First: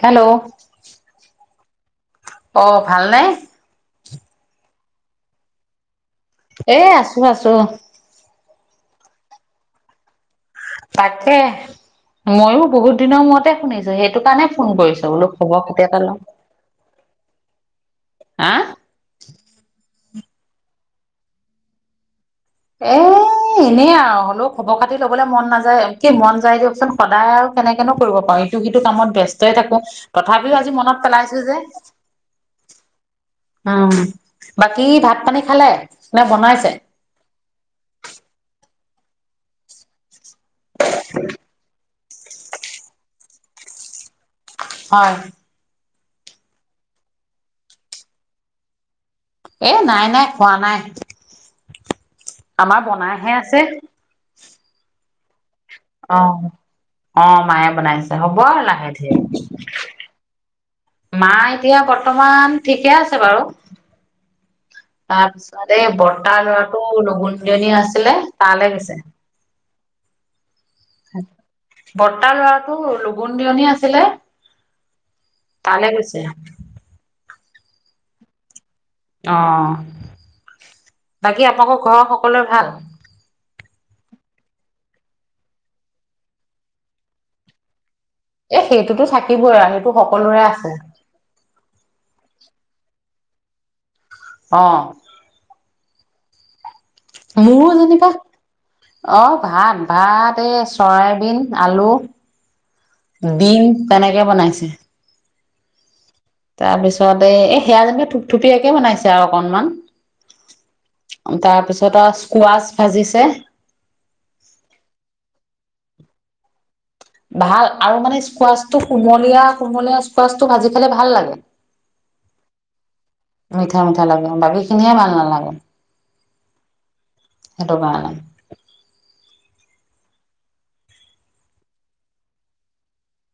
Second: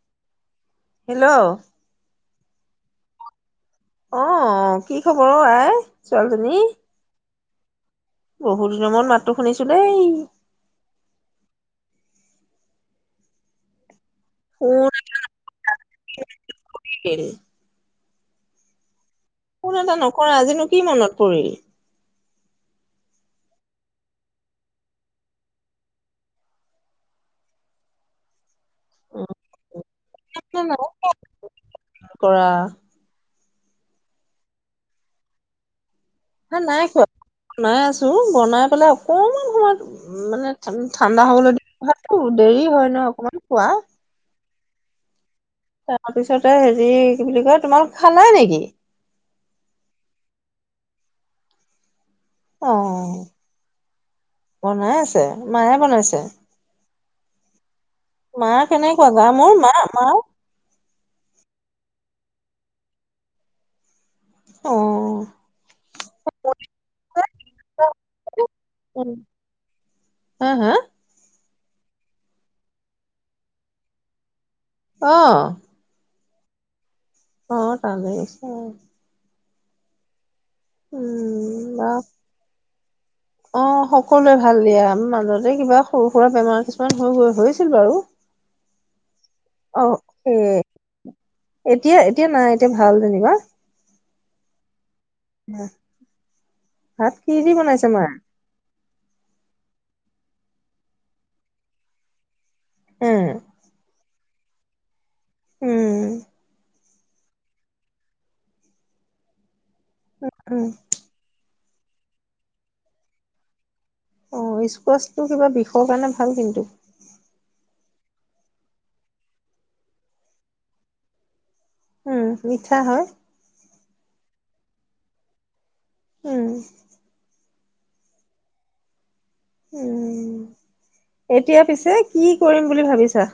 Hello hello অ ভাল নে আহ কি খবৰ অ আই ছোৱালী জনী ত বহুত দিনৰ মত মাতো শুনিছো দেই তাকে ময়ো বহুত দিনৰ মূতে শুনিছো সেই সেইটো কাৰণে ফোন কৰিছ বোলো খবৰ খাতি এটা লওঁ। আহিল হা কোনো এটা নকৰা আজিনো কি মনত পৰিল এ এনেই আৰু হ'লেও খবৰ খাতি লবলৈ মন নাযায় কি মন যায় দিয়কচোন সদায় আৰু কেনেকেনো কৰিব পাৰি। কিটো কামত ব্যস্তই থাকো তথাপিও আজি মনত পেলাইছো যে। কৰা অ', বাকী ভাত পানী খালে? নে হে বনাইছে? নাই খোৱা বনাই আছো বনাই পেলাই অকমান সময় উ মানে ঠাণ্ডা হ'বলৈ দেৰি হয় ন অকমান খোৱা। হয়। তাৰপিছতে হেৰি কি বুলি কয় তোমালোক খানাই নেকি? এ নাই নাই খোৱা নাই। অ আমাৰ বনাহে আছে। বনাই আছে মায়ে বনাইছে? অ'। অ', মায়ে বনাইছে। হ'ব মা আৰু লাহে কেনেকুৱ ধীৰে। যা মোৰ মা মা মা এতিয়া বৰ্তমান ঠিকে আছে বাৰু। অ তাৰপিছত এই বৰ্তাৰ লৰাটো লগঘুনজনী আছিলে তালৈ গৈছে। হা হা বৰ্তাৰ লৰাটো লগুণ দিয়নী আছিলে। অ তালে গৈছে। অ', তালে গৈছে। অ'। বাকী উম আপোনালোকৰ বা ঘৰৰ সকলোৱে ভাল? অ', সকলোৱে ভাল দিয়া মাজতে কিবা সৰু সুৰা বেমাৰ কিছুমান হৈ গৈ হৈছিল বাৰু। এ সেইটোতো থাকিবই আৰু অ সেইটো এ সকলোৰে আছে। এয়া ভাল যেনিবা। অ'। উ [unintelligible] ভাত কি কি মোৰো বনাইছে যেনিবা মায়ে? অ', ভাত ভাত এই চৰাইবিন আলু উম দীম তেনেক বনাইছে। উম। তাৰপিছত এই সেয়া যেনকে থুপথুপীয়াকে বনাইছে আৰু অকনমান। উম অ তাৰপিছত টা স্কোৱাচ ভাজিছে। অ স্কোৱাচটো কিবা বিষৰ কাৰণে ভাল কিন্তু। ভাল আৰু মানে স্কোৱাচটো কুমলীয়া কুমলীয়া স্কোৱাচটো ভাজি খালে ভাল লাগে। উম মিঠা হয়। মিঠা মিঠা লাগে বাকী খিনিহে ভাল নালাগে। উম সেটো কাৰন উম এতিয়া পিছে কি কৰিম বুলি ভাবিছা?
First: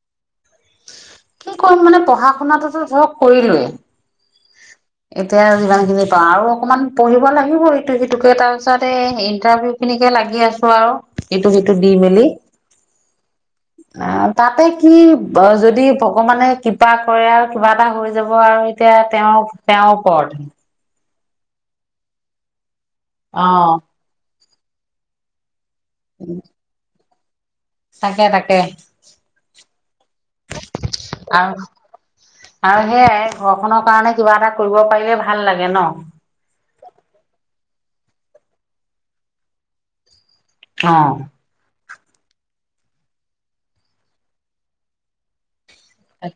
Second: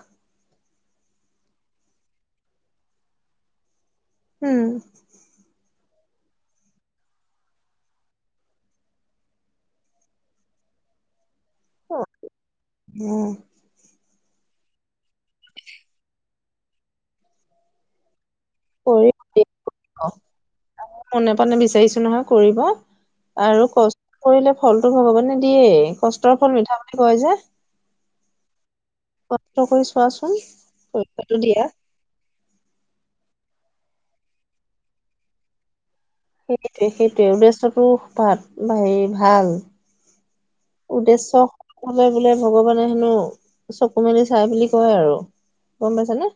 কি ক'ম মানে পঢ়া শুনাটোতো ধৰক উম কৰিলোয়েই। এতিয়া মান পা আৰু অকনমান পঢ়িব লাগিব‌ই, এইটো সিটোকে তাৰপিছতে এই ইন্টাৰভিউ খিনিকে লাগি আছো আও। এইটো যিটো দি মেলি। উম তাতে কি! যদি ভগৱানে কৃপা কৰে আৰু কিবা এটা হৈ যায়। যাব-আৰু এতিয়া কৰি তেওঁক, তেওঁৰ ওপৰতে। মনে-প্ৰাণে বিচাৰিছোঁ নহয় কৰিব। অ আৰু কষ্ট কৰিলে। ফলটো ভগৱানে দিয়েই। কষ্টৰ ফল মিঠা বুলি- কয় যে। তাকে তাকে! ট কৰিছো। চোৱাচোন, পৰিক্ষাটো আৰু দিয়া। আৰু সেয়াই, ঘৰখনৰ কাৰণে কিবা এটা কৰিব পাৰিলে ভাল লাগে, ন? সেইটোৱে সেইটোৱে, উদ্দেশ্যটো খুব ভাল, হেৰি ভাল। অ'। উদ্দেশ্য। কলে বোলে ভগৱানে হেনো চকু মেলি চায়, বুলি কয় আৰু। গম পাইছা নে?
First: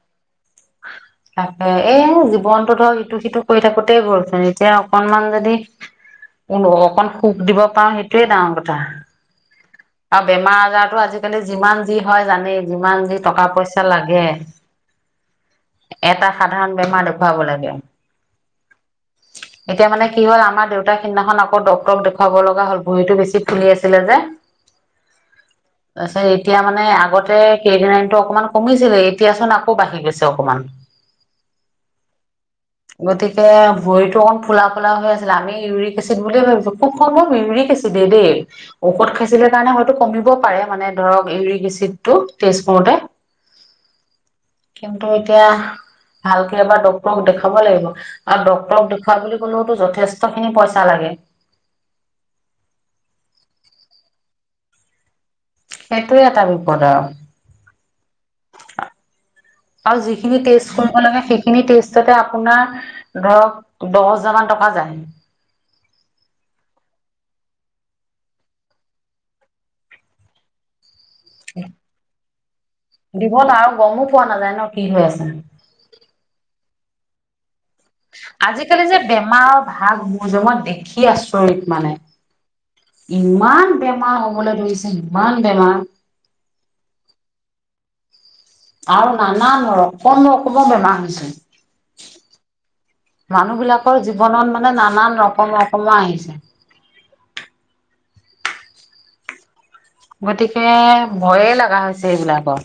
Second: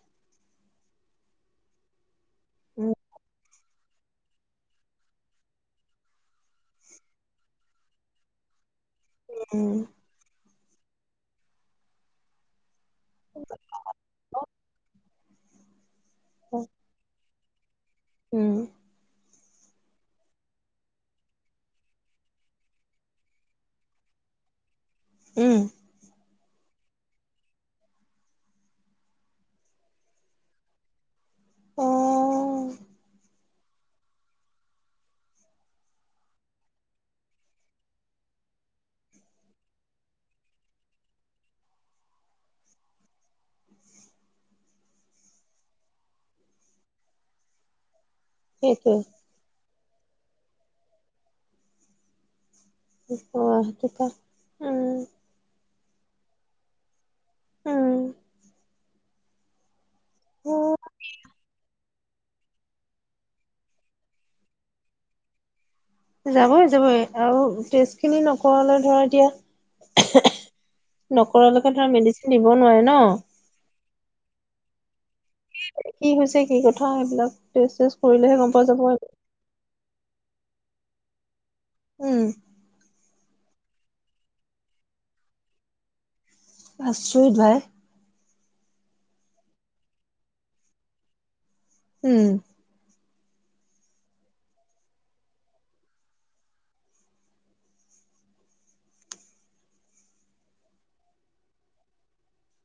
অ' এই- মন্টো ধৰ ইটো সিটো, কৰি থাকোতেই গ'লচোন, এতিয়া অকণমান যদি অকণ সুখ দিব পাৰোঁ সেইটোৱে ডাঙৰ কথা। উম আৰু বেমাৰ-আজাৰ বোলো, আজিকালি যিমান যি হয় জানেই। যিমান যি, টকা-পইচা লাগে। এটা সাধাৰণ বেমাৰ- ভাব লাগে উম' এতিয়া মানে কি হ'ল, আমাৰ দেউতাই সিদিনাখন আকৌ ডাক্তৰক দেখুৱাব লগা হ'ল। ভৰিটো বেছি ফুলি আছিলে যে। উম আছে। এতিয়া মানে- আগতে ক্ৰিয়েটিনিনটো অকণমান কমিছিলে, এতিয়াচোন আকৌ বাঢ়ি গৈছে অকণমান। অ গতিকে- ভৰিতো অকণ ফুলা-ফুলা হৈ আছিলে, আমি ইউৰিক এছিড বুলিয়ে ভাবিছোঁ- খুব কম ইউৰিক এছিড, দেই ঔষধ খাই। আছিলে কাৰণে হয়তো কমিব পাৰে, মানে ধৰক ইউৰিক এছিডটো টেষ্ট কৰোঁতে, কিন্তু এতিয়া ভালকে এবাৰ ডাক্তৰক দেখাব লাগিব। আৰু ডাক্তৰক সেইটোৱে দেখুৱাওক বুলি ক'লেও। যথেষ্টখিনি পইচা লাগে। অহ', তেতিয়া ওম'। সেইটোৱে এটা বিপদ, আৰু। উম' আৰু যিখিনি টেষ্ট কৰিব লাগে, সেইখিনি টেষ্ট। পিছতে আপোনাৰ ধৰক দহ হাজাৰ মান টকা যায় যাবই যাবই আৰু টেষ্ট খিনি নকৰালে ধৰা এতিয়া নকৰালৈকে ধৰা মেডিচিন দিব নোৱাৰে ন দিব আৰু গমো পোৱা নাযায় ন কি হৈ আছে কি হৈছে কি কথা এইবিলাক আজিকালি যে বেমাৰ ভাগ বুজত দেখি ইছ ত মানে উম ইমান বেমাৰ হ'বলৈ ধৰিছে ইমান বেমাৰ আছুহিত ভাই আৰু নানান ৰকম ৰকমৰ বেমাৰ হৈছে উম মানুহ বিলাকৰ জীৱনত মানে নানান ৰকম ৰকমৰ আহিছে গতিকে ভয়ে লগা হৈছে এইবিলাকৰ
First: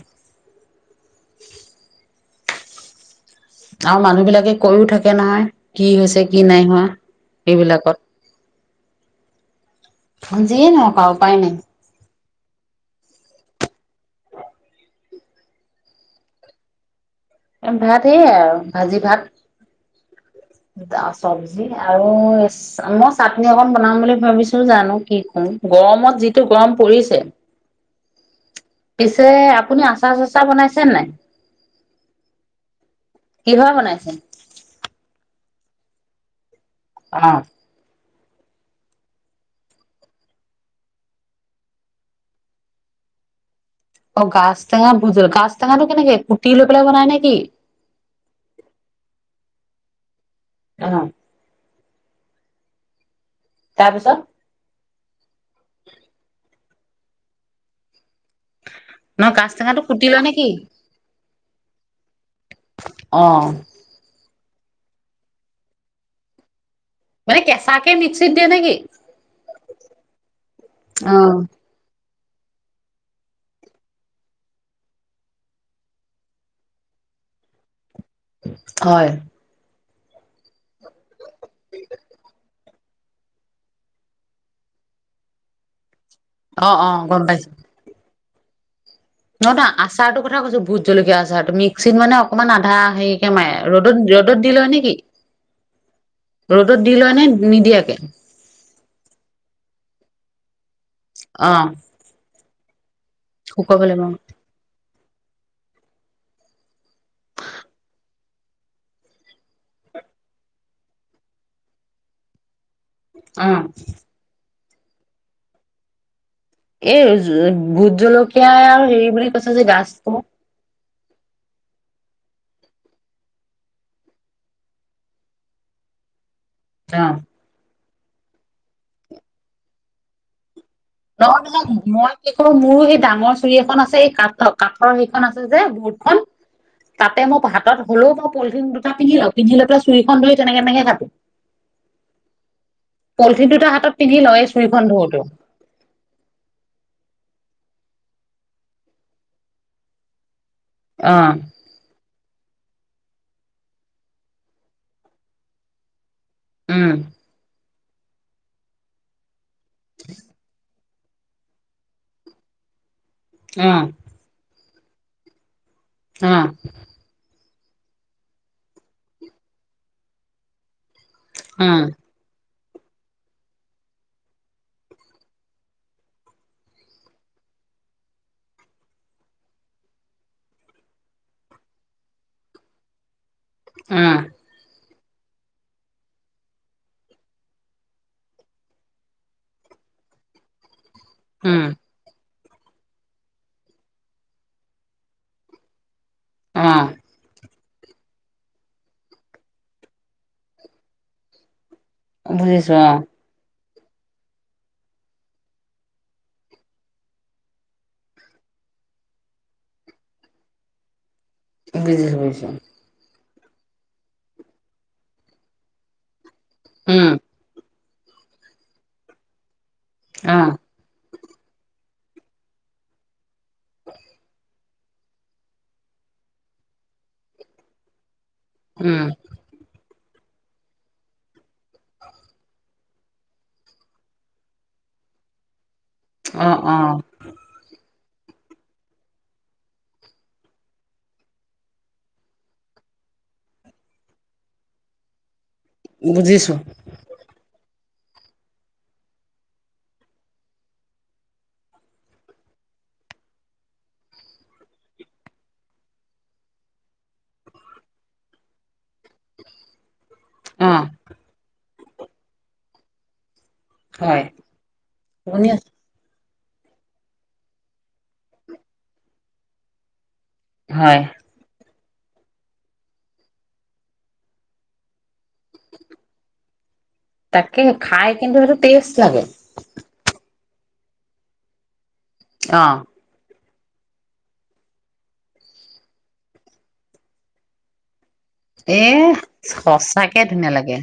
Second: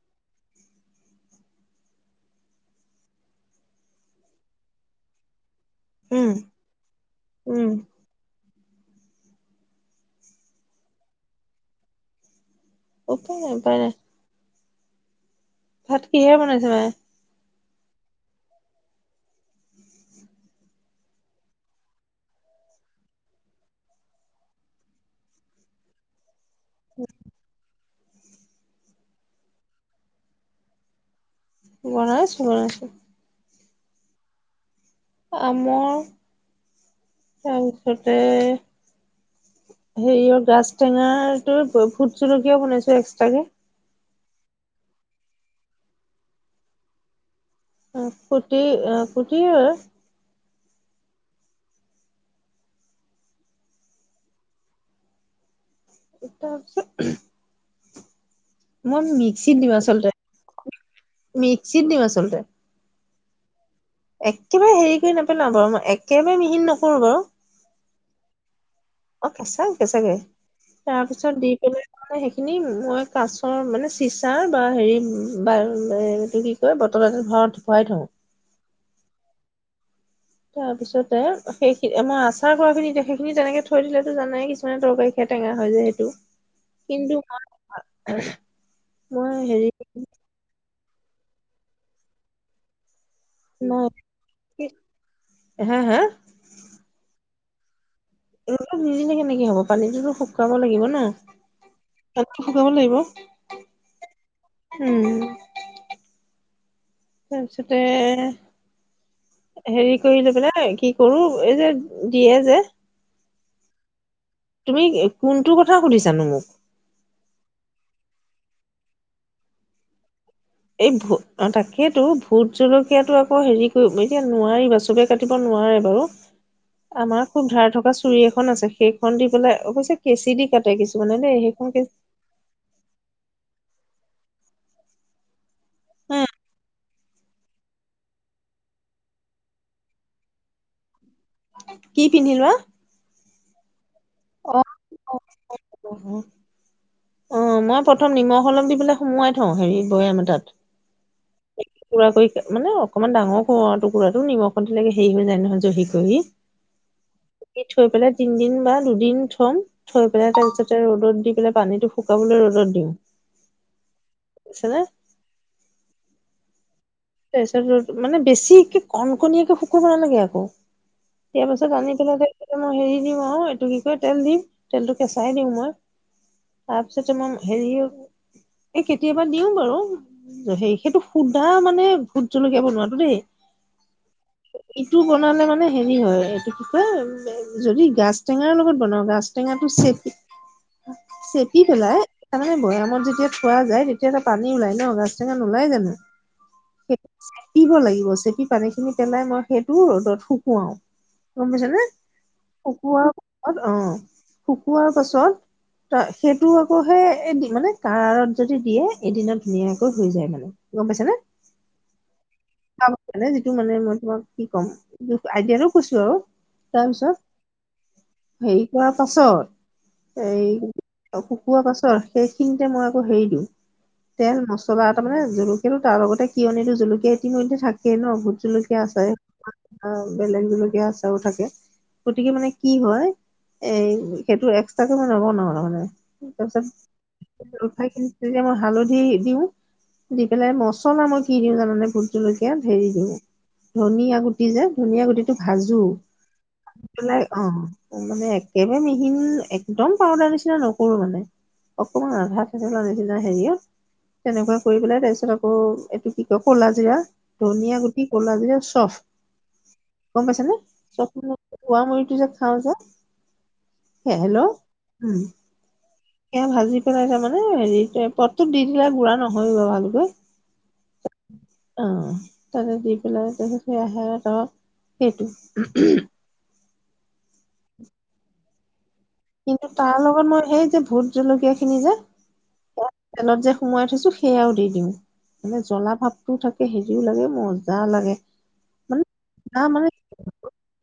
আৰু মানুহ বিলাকে কৈও থাকে নহয় কি হৈছে উম কি নাই হোৱা উম এইবিলাকত জি নহকা উপ উপায় নাই উপ প ন পাৰে ভাত কিহে বনাইছে মায়ে ভাত এইয় আৰু ভাজি ভাত চব্জি আৰু মই চাটনি অকন বনাম বুলি ভাবিছো জানো কি কম গৰমত যি টো গৰম পৰিছে পিছে আপুনি আচাৰ চচা বনাইছে নাই বন আছো বন আছো কিভা বনাইছে আম অ তছত তাতে হেৰিয়ৰ গছ টেঙা তো ফুট চলকীয়া বনাইছো এক্সট্ৰাকে অ গাছ টেঙা ভুজল গা টঙাাতটো কেনেকে কুটি লৈ পেলাই বনাই নেকি কুটি কুটি অ তাৰপিছত এ তাৰপিছত মই ন গাজ মিক্সিত দিম টেঙাটো কুটি আচলতে লয় নেকি মিক্সিত দিম আচলতে অঁ একেবাৰে হেৰি কৰি নপেলা বাৰু মই একেবাৰে মিহিন নক ফোৰ বাৰু মানে কেঁচাকে মিক্সিত দিয়ে নেকি অ কেঁচাকে কেঁচাকে অ', তাৰপিছত দি পেলাই ম সেইখিনি মই কাছৰ মানে চিচাৰ বা হেৰি বা এইটো কি কয় বটল এ ভৰা ভৰাই থওঁ হয় তাৰ পিছত সেইখিনি মই আচাৰ কৰা খিনি এতি সখিনি তেনেকে থৈ দিলেতো জানাই কিছুমান তৰকাৰী খ টেঙা য যে সেইটো [unintelligible] অ অ গম পাইছো উ নহয় ন আচাৰ টো কথা কৈছো ভোট জলকীয়া আচাৰটো মিক্সিত মানে অকণমান আধা সে মাই মই ৰ'দত ৰ'দত দি লোৱা নে কি হা হা ৰ'দত দি লোৱা নে নিদিয়াকে। এই নিদিনে সনেকে হব পানীটোতো শু-কাব লাগিব ন। অ', টো শুকাব লাগিব। শুকাব লাগিব উম তাৰপিছতে হেৰি কৰিলৈ পেলাই কি কৰো এই যে দিয়ে যে অ। তুমি কোনটো কথা সুধিছানো মোক এই ভোট জলকীয়া আৰু হেৰি বুলি কৈছে যে গাছ টো এই ভো তাকেইেতো ভোত জলকীয়াাতটো আকৌ হেৰি কৰিব এতিয়া নোৱাৰিবা চবে কাটিব নোৱাৰে বাৰু। অ', আমাৰ খুব ধাৰ থকা চুৰি এখন আছে সেইখন দি পেলাই অৱশ্যে কেঁচি দি কাটে কিছুমানে ন দেই সেইখন কেঁচি মই কি কৰো মোৰো সেই ডাঙৰ চুৰি এখন আছে এই কাঠৰ কাঠৰ সেইখন আছে যে বহুতখন তাতে মই হাতত হ'লেও মই পলিথিন দুটা পিন্ধি লওঁ পিন্ধি লৈ প চুৰিীখন ধৰি তেনেকে তেনেকে কাটো। কি পিন্ধিল বাা পল্থিন দুটা হাতত পিন্ধি লয় চুইখন ধৰতে ও। অ অ মই প্ৰথম নিমখ অলপ দি পেলাই সুমোৱাই থওঁ হেৰি বৈযাম এটাত। অ', পোৰা কৰি মানে অ অকণমান ডাঙৰ কৰো আৰু টুৰাটো নিমখত দিলে হেৰি হৈ যায় নহয় জহি কহি উম। দি থৈ পেলাই তিনিদিন বা দুদি দিন থম। থৈ পেলাই তাৰপিছত ৰ'দত দি পেলাই পানীটো শুকাবলৈ ৰ'দত দিওঁ আহ। বুজিছানে! হ। তাৰপিছত মানে বেছিকে কণ কণীয়াকে শুকুব নালাগে আকৌ ইয়াৰ পাছত অ', আনি পেলাই মই হেৰি দিওঁ আৰু এইটো কি ক তেল দিম তেলটো কেঁচাই দিও মই তাৰপিছতে মই হেৰি এই কেতিয়াবা দিও বাৰু হে সেইটো সুধা মানে ভুট জলকীয়া বনোৱাটো দেই আহ। টো বনালে মানে হেৰি হয় এইটো কি কয় যদি গাছ টেঙাৰ লগত বনাওঁ গাছ টেঙাটো চেপি উম, চেপি পেলাই তাৰমানে বৈয়ামত যেতিয়া থোৱা যায় তেতিয়াযে পানী ওলাই ন গা টেঙা ওলাই জানো। [unintelligible] অ। চেপিব লাগিব চেপি পানী খিনি পেলাই মই সেইটো ৰ'দত শুকুৱাও গম পাইছ নে? [unintelligible] বুজিচোৱা শুকোৱাৰ অ পাছত শুকোৱাৰ পাছত ত সেইটো আকৌ সে মানে কাৰাৰত যদি দিয়ে এদিনত ধুনীয়াকৈ হৈ যায় মানে গম পাইছে নে? বুজিছোঁ বুজিছোঁ। মানে যিটো মানে মই তোমাক কি ক'ম আইডিয়াটো কৈছো আৰু তাৰ উম, পাছত হেৰি কৰা পাছত এই অ', অ কুকোৱা পাছৰ সেইখিনিতে মই আকৌ হেৰি দিওঁ তেল মছলা তাৰ মানে জলকীয়াটো তাৰ লগতে কিয় নিদো জলকীয়া ইতিমধ্যতে থাকে ন। জলকীয়া আছে উম। অ বেলেগ জলকিয়া আচাৰো থাকে গতিকে মানে কি হয় এ সেইটো এক্সট্ৰাকে বনাব নোৱাৰোঁ মানে। তাৰ অ', পাছত অ', উঠাই কিনি তেতিয়া মই হালধি দিও দি পেলাই মছলা মই কি দিওঁ জানো ভূতজলকীয়া ধেৰি দিওঁ ধনিয়া গুটি যে ধনিয় গুটিটো ভাজো বুজিছো ভাজি পেলাই অ মানে একেবাৰে মিহিন একদম পাউদাৰ নিচিনা নকৰো মানে অকমান আধা ঠেচেলা নিচিনা হেৰিয়ত তেনেকুৱা কৰি পেলাই তাৰ পিছত আকৌ এইটো কি কয়। ক'লাজিৰা, ধনিয়া গুটি, ক'লাজিৰা চফ গম পাইছনে অ', চ খোৱা মুৰিটো যে খাওঁ যে। হে - হয় হেল্ল', উম। শুনি আছো এ ভাজি পেলাই তাৰমানে হেৰি [unintelligible] পতটোত দি দিলে গুৰা নহয় [unintelligible] ভালকৈ। হয়। অহ। তাতে দি পেলাই [unintelligible] সেইটো। তাকে খাই কিন্তু সেইটো টেষ্ট লাগে কিন্তু তাৰ লগত মই সেই যে ভোট জলকীয়া খিনি যে অঁ। তাত যে সোমোৱাই থৈছো সেয়াও দি দিওঁ, মানে জ্বলা ভাৱটোও থাকে হেৰিও লাগে মজা লাগে। এ মানে না মানে সঁচাকে ধুনীয়া লাগে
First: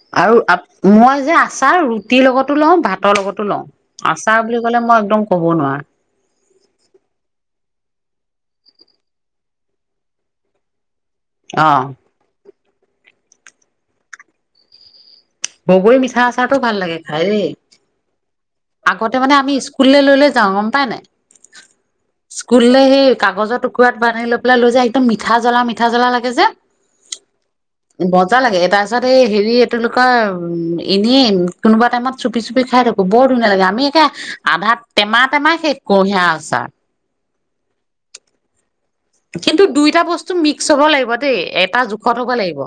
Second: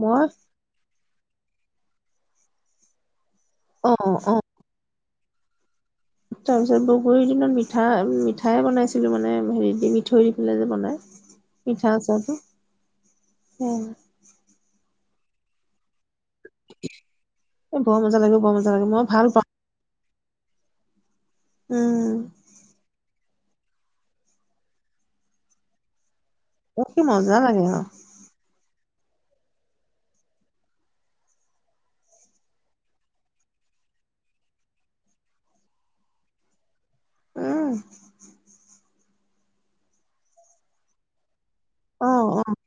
মই আৰু আপ - মই যে আ আচাৰ ৰুটিৰ লগতো লওঁ, ভাতৰ লগত তো লও। অ অ আচাৰ বুলি কলে মই একদম ক'ব নোৱাৰা। তাৰপিছত বগৰীৰ দিনত মিঠা - মিঠাই বনাইছিলো, মানে হে দি মিঠৈ দি পেলাই যে বনাই। অ', মিঠা আচাৰটো। [unintelligible] বগৰী মিঠা আচ চাৰতো ভাল লাগে খাই দে। এ বৰ মজা লাগে বৰ মজা লাগে মই আগতে ভাল মানে পাওঁ আমি স্কুল লে লৈ লৈ যাওঁ গম পাই নাই? উম স্কুললে সেই কাগজৰ টুকুৰাত বান্ধি লৈ পেলাই লৈ যে একদম মিঠা জলা মিঠা জলা লা গে যে, কি মজা লাগে অ মজা লাগে এটা তাত সেই হেৰি এইটো [unintelligible] কয় এনেই কোনোবা টাইমত চুপি চুপি খাই থাকো বৰ ধুনীয়া লাগে আমি একে আধা টেমা টেমা শেষ কৰোঁ সেই আচাৰ। উম। কিন্তু দুইটা বস্তু মিক্স হ'ব লাগিব দেই এ এটা অ জোখত হ'ব অ লাগিব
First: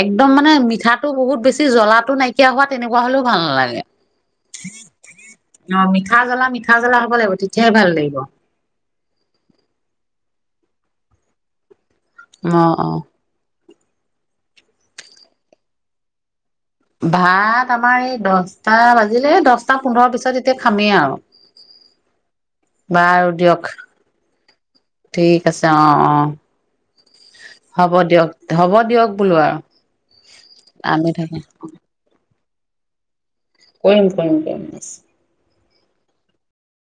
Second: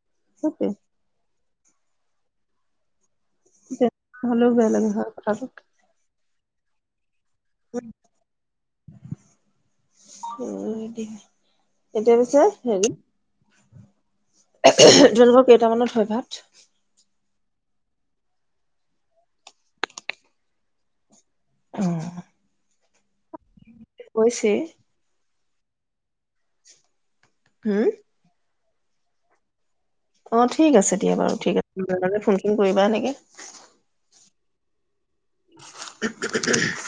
একদম মানে সেইটোৱে মিঠাটো বহুত বেছি জ্বলাটো নাইকিয়া হোৱা তেনেকুৱা হলেও ভাল নালাগে। তেনেকুৱা হলেও বেয়া লাগে হয় কথাটো অ' মিঠা জ্বলা মি ঠা জলা হ'ব লাগিব। তেতিয়াহে ভাল লাগিব। [unintelligible] এতিয়া পিছেত অ অ হেৰি [unintelligible] কেইটামানত হয় ভাত? ভাত আমাৰ এই দহটা বাজিলে দহটা পোন্ধৰৰ পিছত এতিয়া খামেই আও। অ। বাৰু দিয়ক। পিছে। ঠিক আছে অ অঁ। উম হ'ব দিয়ক। হ'ব দিয়ক বোলো আও। অ ঠিক আছে দিয়া বাৰু ঠিক আছে ফোন। কৰিবা এনেকে। কৰিম কৰিম কেম ব। উ [unintelligible]